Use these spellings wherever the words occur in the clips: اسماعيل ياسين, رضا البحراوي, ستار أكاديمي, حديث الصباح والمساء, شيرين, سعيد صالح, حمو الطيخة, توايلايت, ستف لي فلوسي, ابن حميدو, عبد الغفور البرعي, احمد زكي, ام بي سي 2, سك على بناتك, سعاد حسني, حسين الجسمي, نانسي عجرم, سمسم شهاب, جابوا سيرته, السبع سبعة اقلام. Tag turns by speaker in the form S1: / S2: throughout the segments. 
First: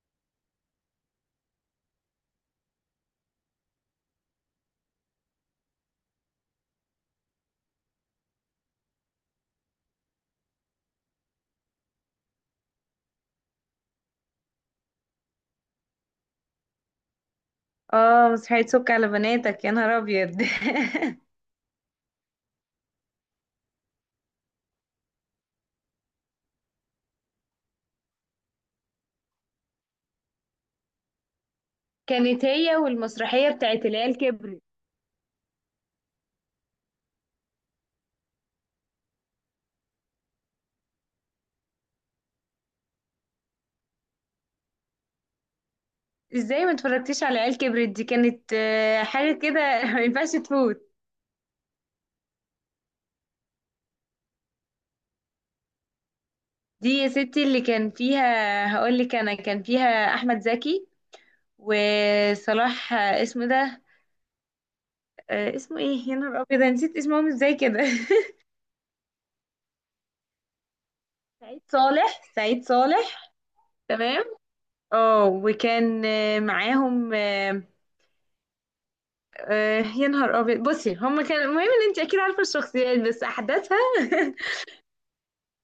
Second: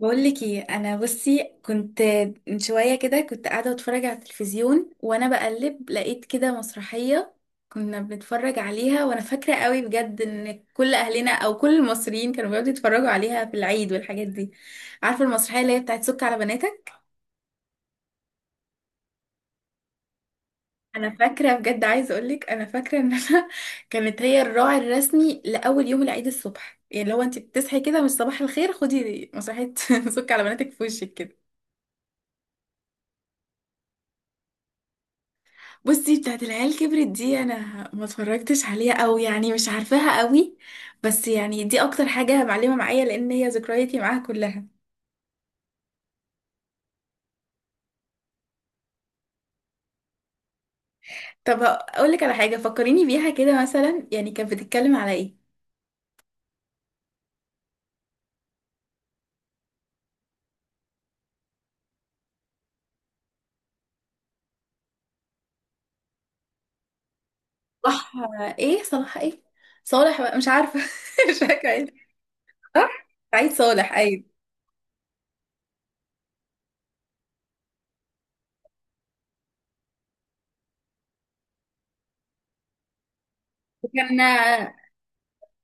S1: بقول لك ايه، انا بصي كنت من شويه كده كنت قاعده بتفرج على التلفزيون، وانا بقلب لقيت كده مسرحيه كنا بنتفرج عليها. وانا فاكره قوي بجد ان كل اهلنا او كل المصريين كانوا بيقعدوا يتفرجوا عليها في العيد والحاجات دي. عارفه المسرحيه اللي هي بتاعت سك على بناتك؟
S2: اه، مسرحية سك على بناتك، يا نهار ابيض.
S1: انا فاكره بجد، عايزه اقول لك انا فاكره ان انا كانت هي الراعي الرسمي لاول يوم العيد الصبح، يعني لو انت بتصحي كده مش صباح الخير، خدي مسرحيه سك على بناتك في وشك كده.
S2: كانت هي والمسرحية بتاعت العيال كبرت.
S1: بصي بتاعت العيال كبرت دي انا ما اتفرجتش عليها، او يعني مش عارفاها قوي. بس يعني دي اكتر حاجة معلمة معايا لان هي ذكرياتي معاها كلها.
S2: ازاي ما اتفرجتيش على العيال كبرت دي؟ كانت حاجة كده. ما ينفعش تفوت.
S1: طب اقول لك على حاجة فكريني بيها كده، مثلا يعني كانت بتتكلم على ايه؟
S2: دي يا ستي اللي كان فيها، هقول لك، انا كان فيها احمد زكي وصلاح، اسمه ده، اسمه ايه يا نهار ابيض، أنا نسيت اسمهم ازاي كده.
S1: صح. ايه صلاح ايه، صالح بقى مش عارفة. مش
S2: سعيد
S1: فاكرة ايه.
S2: صالح، سعيد
S1: صح،
S2: صالح.
S1: سعيد صالح، ايوه.
S2: تمام. اه، وكان معاهم، يا نهار ابيض. بصي، هما كان المهم ان انت اكيد عارفه الشخصيات بس احداثها.
S1: كان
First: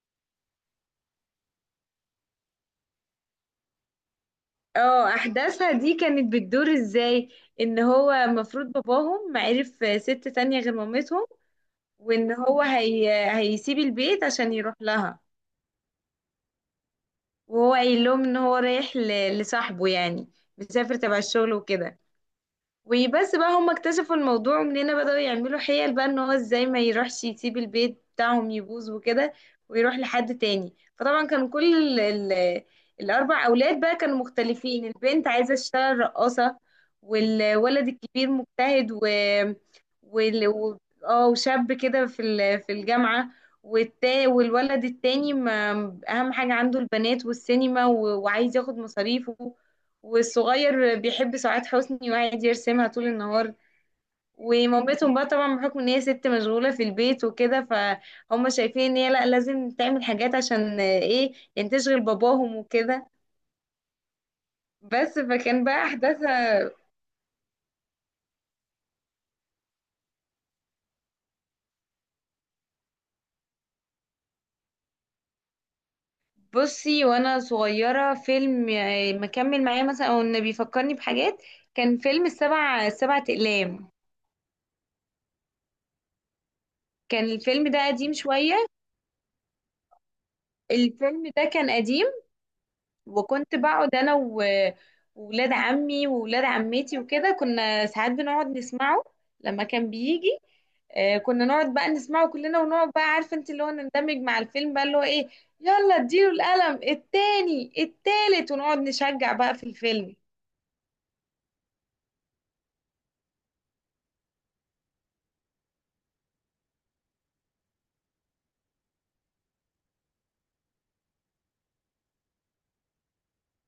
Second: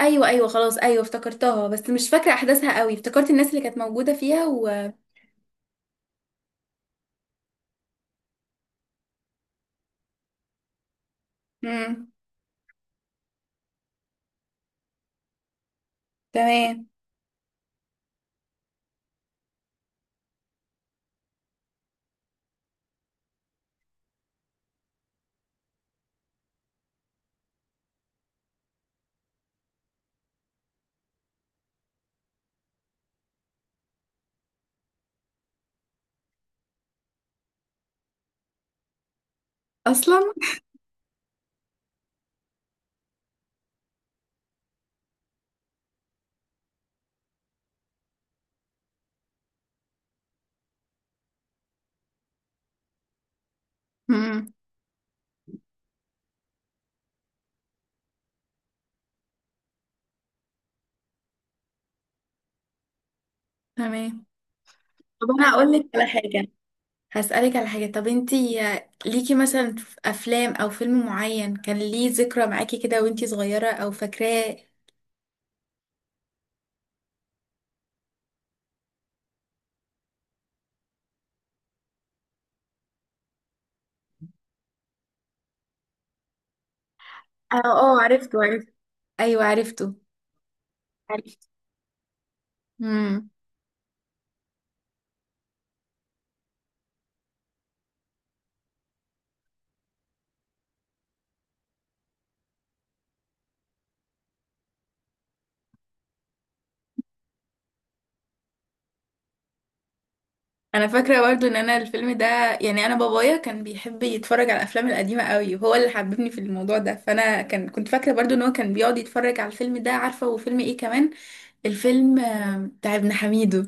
S1: ايوه ايوه، خلاص ايوه افتكرتها، بس مش فاكرة احداثها قوي، افتكرت الناس اللي كانت موجودة فيها و...
S2: اه، احداثها دي كانت بتدور ازاي؟ ان هو المفروض باباهم عرف ست تانية غير مامتهم،
S1: مم.
S2: وان هو هيسيب البيت عشان يروح لها.
S1: تمام.
S2: وهو قايل لهم ان هو رايح لصاحبه يعني، مسافر تبع الشغل وكده. وبس بقى، هم اكتشفوا الموضوع منين، بدأوا يعملوا حيل بقى، ان هو ازاي ما يروحش، يسيب البيت بتاعهم يبوظ وكده ويروح لحد تاني. فطبعا كان كل ال الاربع اولاد بقى كانوا مختلفين. البنت عايزة تشتغل رقاصة، والولد الكبير مجتهد و
S1: اصلا.
S2: وال- و- اه وشاب كده في الجامعة. والولد التاني، ما، اهم حاجة عنده البنات والسينما، وعايز ياخد مصاريفه. والصغير بيحب سعاد حسني وقاعد يرسمها طول النهار.
S1: مم.
S2: ومامتهم بقى طبعا، بحكم ان هي ست مشغولة في البيت وكده، فهم شايفين ان هي لا، لازم تعمل حاجات عشان ايه يعني، تشغل باباهم وكده.
S1: تمام.
S2: بس،
S1: طب انا
S2: فكان
S1: هقول
S2: بقى
S1: لك على حاجه،
S2: احداثها.
S1: هسألك على حاجه. طب انتي ليكي مثلا في افلام او فيلم معين كان ليه ذكرى معاكي كده وانتي صغيره او فاكراه؟
S2: بصي، وانا صغيرة فيلم مكمل معايا مثلا، او ان بيفكرني بحاجات، كان فيلم السبع سبعة اقلام. كان
S1: اه،
S2: الفيلم ده قديم
S1: عرفته
S2: شوية،
S1: عرفته. ايوه عرفته.
S2: الفيلم ده
S1: عرفته.
S2: كان قديم.
S1: امم.
S2: وكنت بقعد انا وولاد عمي وولاد عمتي وكده، كنا ساعات بنقعد نسمعه. لما كان بيجي، كنا نقعد بقى نسمعه كلنا، ونقعد بقى عارفه انت، اللي هو نندمج مع الفيلم بقى، اللي هو ايه، يلا اديله القلم التاني التالت، ونقعد نشجع بقى في الفيلم.
S1: انا فاكره برضو ان انا الفيلم ده، يعني انا بابايا كان بيحب يتفرج على الافلام القديمه قوي وهو اللي حببني في الموضوع ده، فانا كان كنت فاكره برضو ان هو كان بيقعد يتفرج على الفيلم ده عارفه. وفيلم ايه كمان؟ الفيلم بتاع ابن حميدو.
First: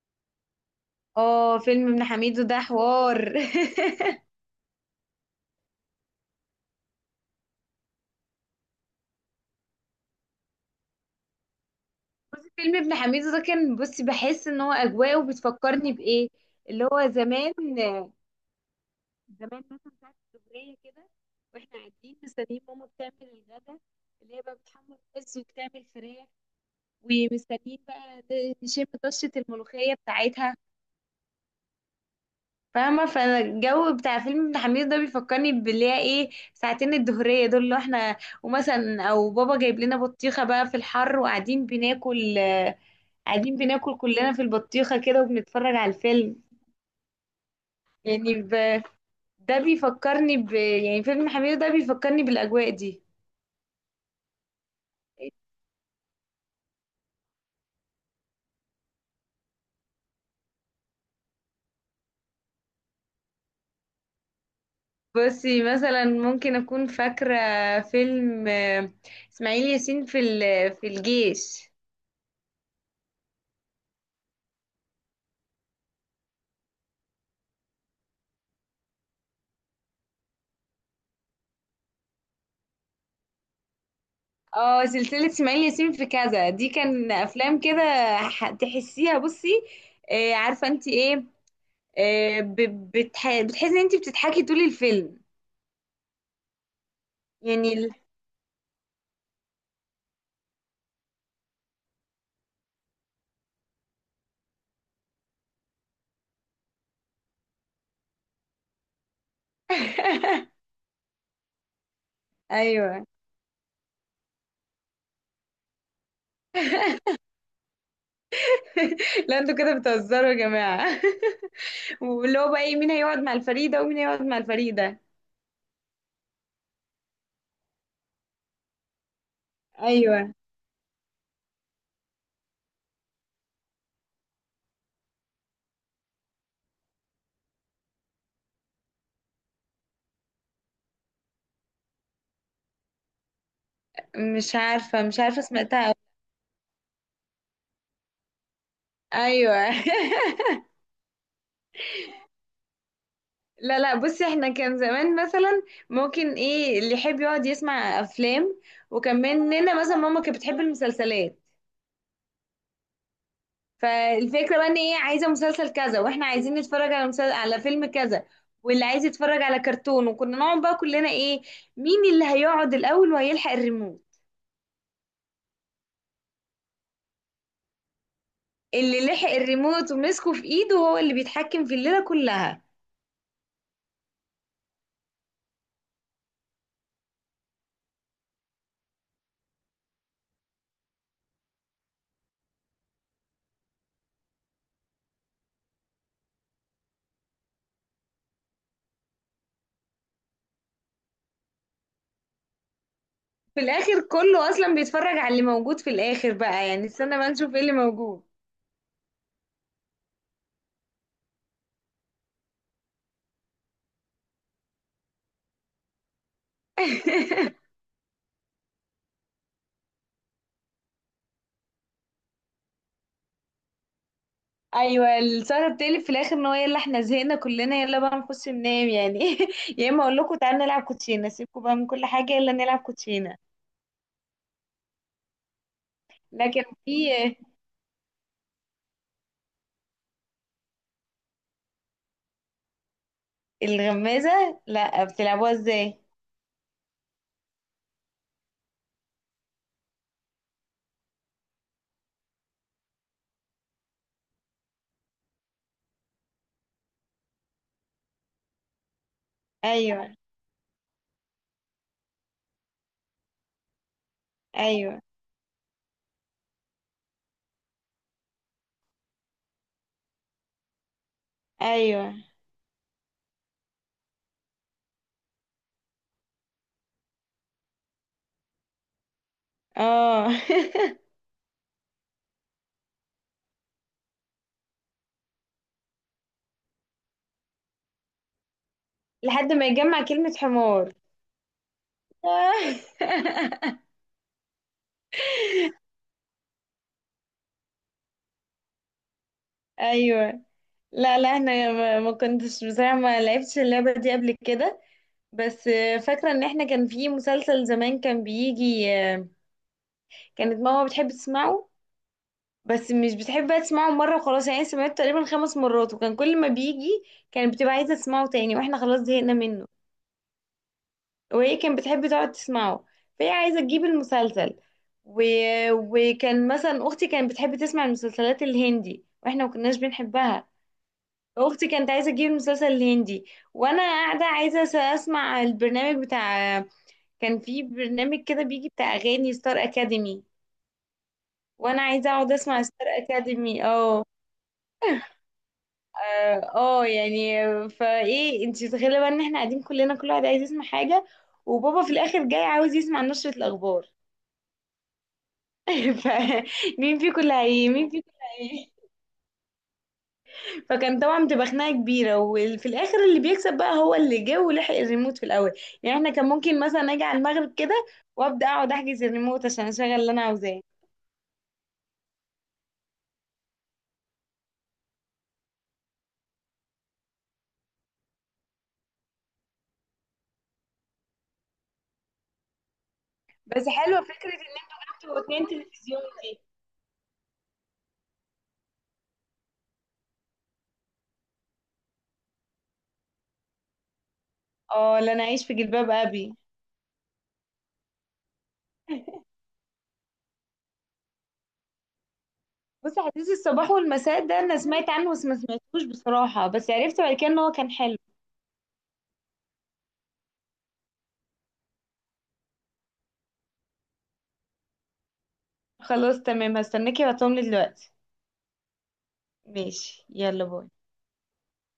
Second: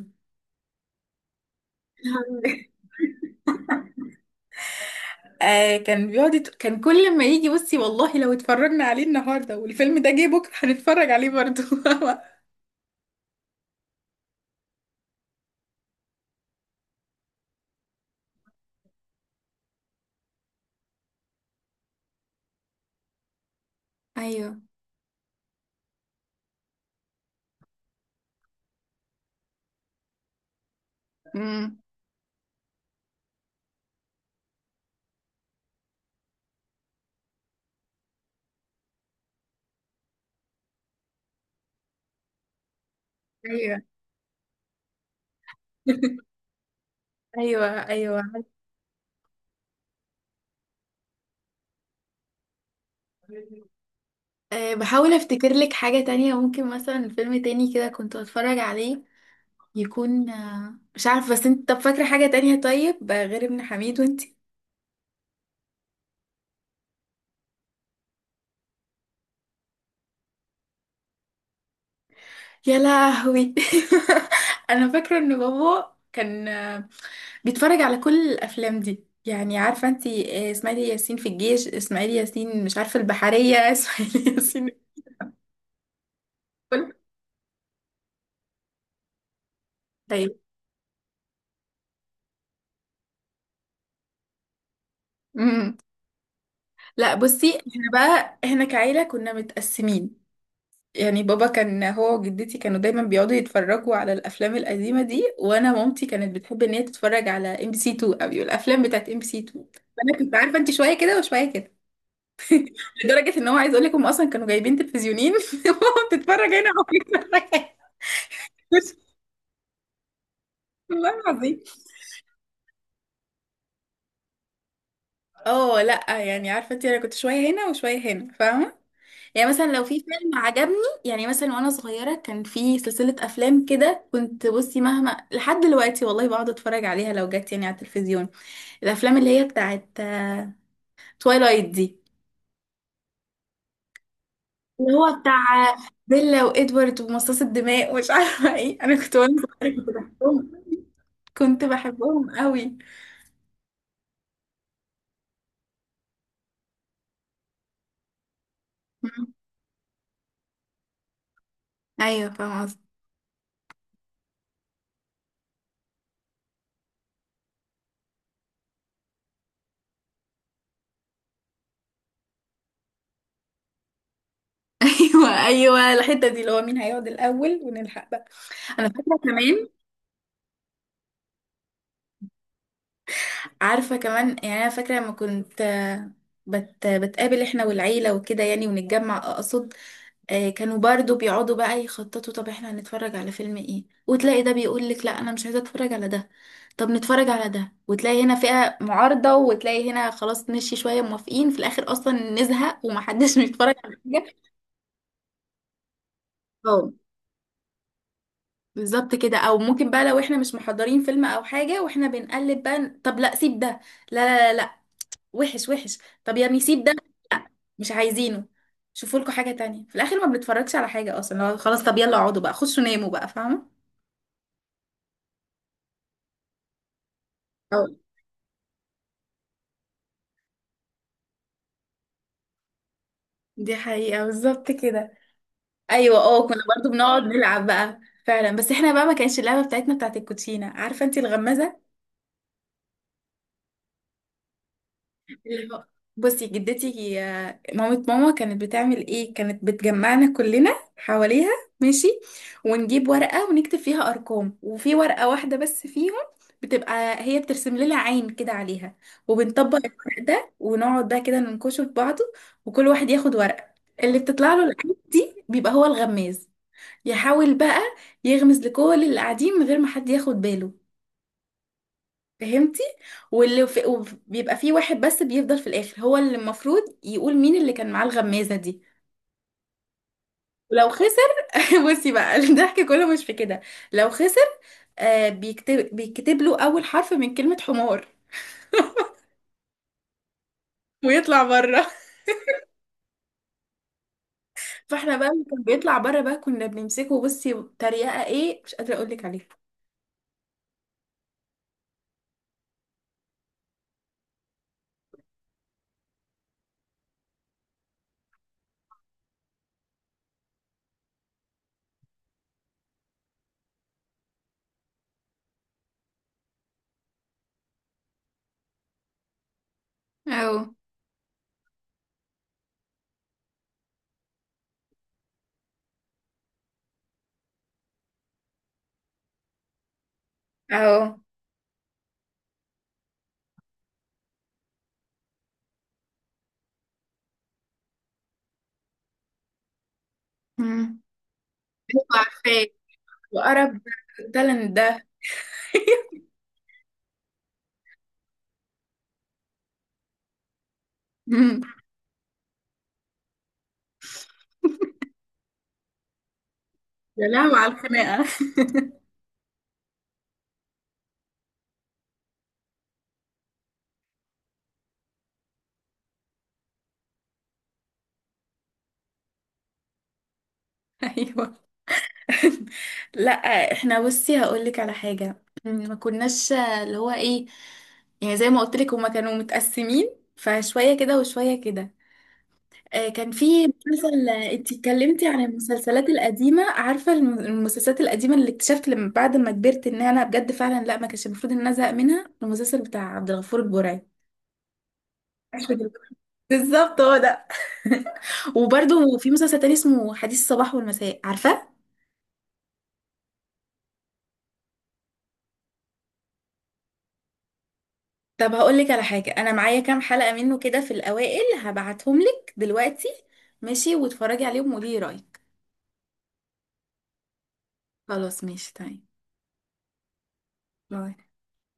S2: اه، فيلم ابن حميدو ده حوار.
S1: آه، كان كان كل ما يجي، بصي والله لو اتفرجنا عليه النهارده والفيلم ده جه بكره هنتفرج عليه برضه.
S2: بصي، فيلم ابن حميدو ده كان، بصي بحس ان هو اجواءه بتفكرني بايه، اللي هو زمان، زمان مثلا ساعة الظهرية كده، واحنا قاعدين مستنيين ماما بتعمل الغدا، اللي هي بقى
S1: ايوه.
S2: بتحمر رز وبتعمل فراخ، ومستنيين بقى نشم طشة الملوخية بتاعتها،
S1: امم.
S2: فاهمة. فانا الجو بتاع فيلم ابن حميد ده بيفكرني باللي هي ايه، ساعتين الظهرية دول اللي احنا، ومثلا او بابا جايب لنا بطيخة بقى في الحر، وقاعدين بناكل، قاعدين
S1: ايوه
S2: بناكل كلنا في البطيخة كده وبنتفرج على الفيلم.
S1: ايوه ايوه.
S2: يعني ده بيفكرني يعني فيلم حميد ده بيفكرني بالأجواء دي.
S1: أه بحاول افتكر لك حاجة تانية، ممكن مثلا فيلم تاني كده كنت اتفرج عليه، يكون مش عارف، بس انت طب فاكرة حاجة تانية طيب، غير ابن حميد وانتي؟
S2: بصي مثلا، ممكن اكون فاكره فيلم اسماعيل ياسين في الجيش.
S1: يا لهوي. انا فاكرة ان بابا كان بيتفرج على كل الافلام دي، يعني عارفه انت، اسماعيل ياسين في الجيش، اسماعيل ياسين مش عارفه البحريه اسماعيل ياسين.
S2: اه، سلسله اسماعيل ياسين في كذا دي
S1: كل.
S2: كان افلام كده، تحسيها، بصي
S1: طيب.
S2: عارفه انت ايه، بتحسي ان انت بتضحكي طول الفيلم.
S1: امم. لا بصي،
S2: يعني
S1: احنا بقى احنا كعيله كنا متقسمين. يعني بابا كان هو وجدتي كانوا دايما بيقعدوا يتفرجوا على الافلام القديمه دي، وانا مامتي كانت بتحب ان هي تتفرج على ام بي سي 2 قوي، الافلام بتاعت ام بي سي 2. فانا كنت عارفه انت شويه كده وشويه كده.
S2: ايوه.
S1: لدرجه ان هو، عايز اقول لك هم اصلا كانوا جايبين تلفزيونين ماما بتتفرج هنا وبتتفرج هنا.
S2: لا، انتوا كده بتهزروا يا جماعه.
S1: والله العظيم.
S2: واللي هو بقى ايه، مين هيقعد مع الفريده ومين هيقعد مع الفريده.
S1: اه لا، يعني عارفه انت انا كنت شويه هنا وشويه هنا فاهمه. يعني مثلا لو في
S2: ايوه،
S1: فيلم عجبني، يعني مثلا وانا صغيره كان في سلسله افلام كده، كنت بصي مهما لحد دلوقتي والله بقعد اتفرج عليها لو جت يعني على التلفزيون، الافلام اللي هي بتاعت توايلايت دي،
S2: مش
S1: اللي
S2: عارفه،
S1: هو
S2: مش
S1: بتاع
S2: عارفه سمعتها.
S1: بيلا وادوارد ومصاص الدماء ومش عارفه ايه. انا كنت وانا
S2: ايوه.
S1: صغيره كنت بحبهم، كنت بحبهم قوي.
S2: لا لا، بصي، احنا كان زمان مثلا، ممكن ايه اللي يحب يقعد يسمع افلام، وكان
S1: مم.
S2: مننا مثلا ماما كانت بتحب المسلسلات.
S1: ايوه فاهمه قصدي.
S2: فالفكره بقى ان ايه، عايزه مسلسل كذا، واحنا عايزين نتفرج على مسلسل، على فيلم كذا، واللي عايز يتفرج على كرتون. وكنا نقعد بقى كلنا ايه، مين اللي هيقعد الاول وهيلحق الريموت.
S1: ايوه ايوه، الحته دي اللي هو مين هيقعد الاول ونلحق بقى. انا
S2: اللي
S1: فاكره
S2: لحق
S1: كمان،
S2: الريموت ومسكه في ايده هو اللي بيتحكم في الليله كلها.
S1: عارفة كمان، يعني أنا فاكرة لما كنت بتقابل احنا والعيلة وكده يعني ونتجمع أقصد، كانوا برضو بيقعدوا بقى يخططوا طب احنا هنتفرج على فيلم ايه، وتلاقي ده بيقولك لا أنا مش عايزة أتفرج على ده، طب نتفرج على ده، وتلاقي هنا فئة معارضة وتلاقي هنا خلاص مشي شوية موافقين، في الآخر أصلا نزهق ومحدش
S2: في
S1: بيتفرج على
S2: الاخر
S1: حاجة.
S2: كله اصلا بيتفرج على اللي موجود في الاخر بقى، يعني
S1: اه
S2: استنى ما نشوف ايه اللي موجود.
S1: بالظبط كده، او ممكن بقى لو احنا مش محضرين فيلم او حاجه واحنا بنقلب بقى، طب لا سيب ده، لا لا لا لا، وحش وحش، طب يا نسيب ده، لا مش عايزينه، شوفوا لكم حاجة تانية. في الآخر ما بنتفرجش على حاجة أصلا، لو خلاص طب يلا اقعدوا بقى خشوا ناموا بقى فاهمة.
S2: ايوه، السهره بتقلب في الاخر ان هو، يلا احنا زهقنا كلنا،
S1: أو.
S2: يلا بقى نخش ننام يعني. يا اما اقول لكم تعالوا نلعب كوتشينه، سيبكم بقى من كل حاجه، يلا نلعب كوتشينه.
S1: دي حقيقة بالظبط كده. أيوة اه كنا
S2: لكن
S1: برضو
S2: في
S1: بنقعد نلعب بقى، فعلا، بس احنا بقى ما كانش اللعبة بتاعتنا بتاعت الكوتشينة، عارفة انتي الغمازة؟
S2: الغمازه، لا بتلعبوها
S1: اللي هو،
S2: ازاي؟
S1: بصي جدتي مامة ماما كانت بتعمل ايه، كانت بتجمعنا كلنا حواليها، ماشي، ونجيب ورقة ونكتب فيها أرقام، وفي ورقة واحدة بس فيهم بتبقى هي بترسم لنا عين كده عليها، وبنطبق
S2: ايوه،
S1: الورق ده ونقعد بقى كده ننكشه في بعضه، وكل واحد ياخد ورقة، اللي بتطلع له العين
S2: ايوه،
S1: دي بيبقى هو الغماز، يحاول بقى يغمز لكل اللي قاعدين من غير ما حد ياخد باله،
S2: ايوه،
S1: فهمتي؟ وبيبقى فيه واحد بس بيفضل في الاخر، هو اللي المفروض يقول مين اللي كان معاه الغمازة دي.
S2: اه.
S1: ولو خسر بصي بقى الضحك كله مش في كده. لو خسر، آه بيكتب له اول حرف من كلمة حمار.
S2: لحد ما يجمع كلمه حمار.
S1: ويطلع بره. فاحنا بقى اللي كان بيطلع بره بقى كنا بنمسكه، بصي تريقة ايه مش قادرة اقول لك عليها.
S2: ايوه. لا لا، احنا ما كنتش، بصراحه ما لعبتش اللعبه دي قبل كده. بس فاكره ان احنا كان في مسلسل زمان كان بيجي، كانت ماما بتحب تسمعه، بس مش بتحب بقى تسمعه مرة وخلاص يعني، سمعته تقريبا 5 مرات. وكان كل ما بيجي كانت بتبقى عايزة تسمعه تاني، واحنا خلاص زهقنا منه.
S1: أو.
S2: وهي كانت بتحب تقعد تسمعه، فهي عايزة تجيب المسلسل و... وكان مثلا أختي كانت بتحب تسمع المسلسلات الهندي، واحنا ما كناش بنحبها.
S1: اهو.
S2: أختي كانت عايزة تجيب المسلسل الهندي، وأنا قاعدة عايزة أسمع البرنامج بتاع، كان في برنامج كده بيجي بتاع أغاني ستار أكاديمي،
S1: مم.
S2: وأنا
S1: ايوه
S2: عايزة أقعد أسمع
S1: عارفاه،
S2: ستار أكاديمي.
S1: وقرب
S2: اه،
S1: التالنت ده.
S2: اه، يعني فايه انت متخيله بقى ان احنا قاعدين كلنا، كل واحد عايز يسمع حاجه،
S1: مم.
S2: وبابا في الاخر جاي عاوز يسمع نشره الاخبار. فمين فيكم،
S1: يا
S2: اللي
S1: لهوي
S2: هي
S1: على
S2: مين فيكم،
S1: الخناقة.
S2: اللي هي، فكان طبعا بتبقى خناقه كبيره، وفي الاخر اللي بيكسب بقى هو اللي جه ولحق الريموت في الاول. يعني احنا كان ممكن مثلا اجي على المغرب كده، وابدا اقعد احجز الريموت عشان اشغل اللي انا عاوزاه.
S1: ايوه. لا احنا بصي هقول لك على حاجه، يعني ما كناش اللي هو ايه، يعني زي ما قلت لك هما كانوا متقسمين، فشويه كده وشويه كده. كان في
S2: بس حلوه
S1: مسلسل
S2: فكره ان
S1: انت
S2: انتوا جبتوا
S1: اتكلمتي عن
S2: 2 تلفزيون
S1: المسلسلات
S2: دي.
S1: القديمه، عارفه المسلسلات القديمه اللي اكتشفت لما بعد ما كبرت ان انا بجد فعلا لا ما كانش المفروض ان انا ازهق منها، المسلسل بتاع عبد الغفور البرعي.
S2: اه، لا، انا عايش في
S1: عارفة دي؟
S2: جلباب ابي.
S1: بالظبط هو ده. وبرده في مسلسل تاني اسمه حديث الصباح والمساء، عارفه؟
S2: بصي، حديث الصباح والمساء ده انا سمعت عنه، بس ما سمعتوش بصراحة، بس عرفت بعد كده ان هو كان حلو.
S1: طب هقول لك على حاجة، أنا معايا كام حلقة منه كده في الأوائل، هبعتهم لك دلوقتي. ماشي واتفرجي عليهم وقولي رأيك.
S2: خلاص تمام، هستناكي وهتقوملي دلوقتي.
S1: خلاص ماشي تمام.
S2: ماشي، يلا باي.
S1: باي.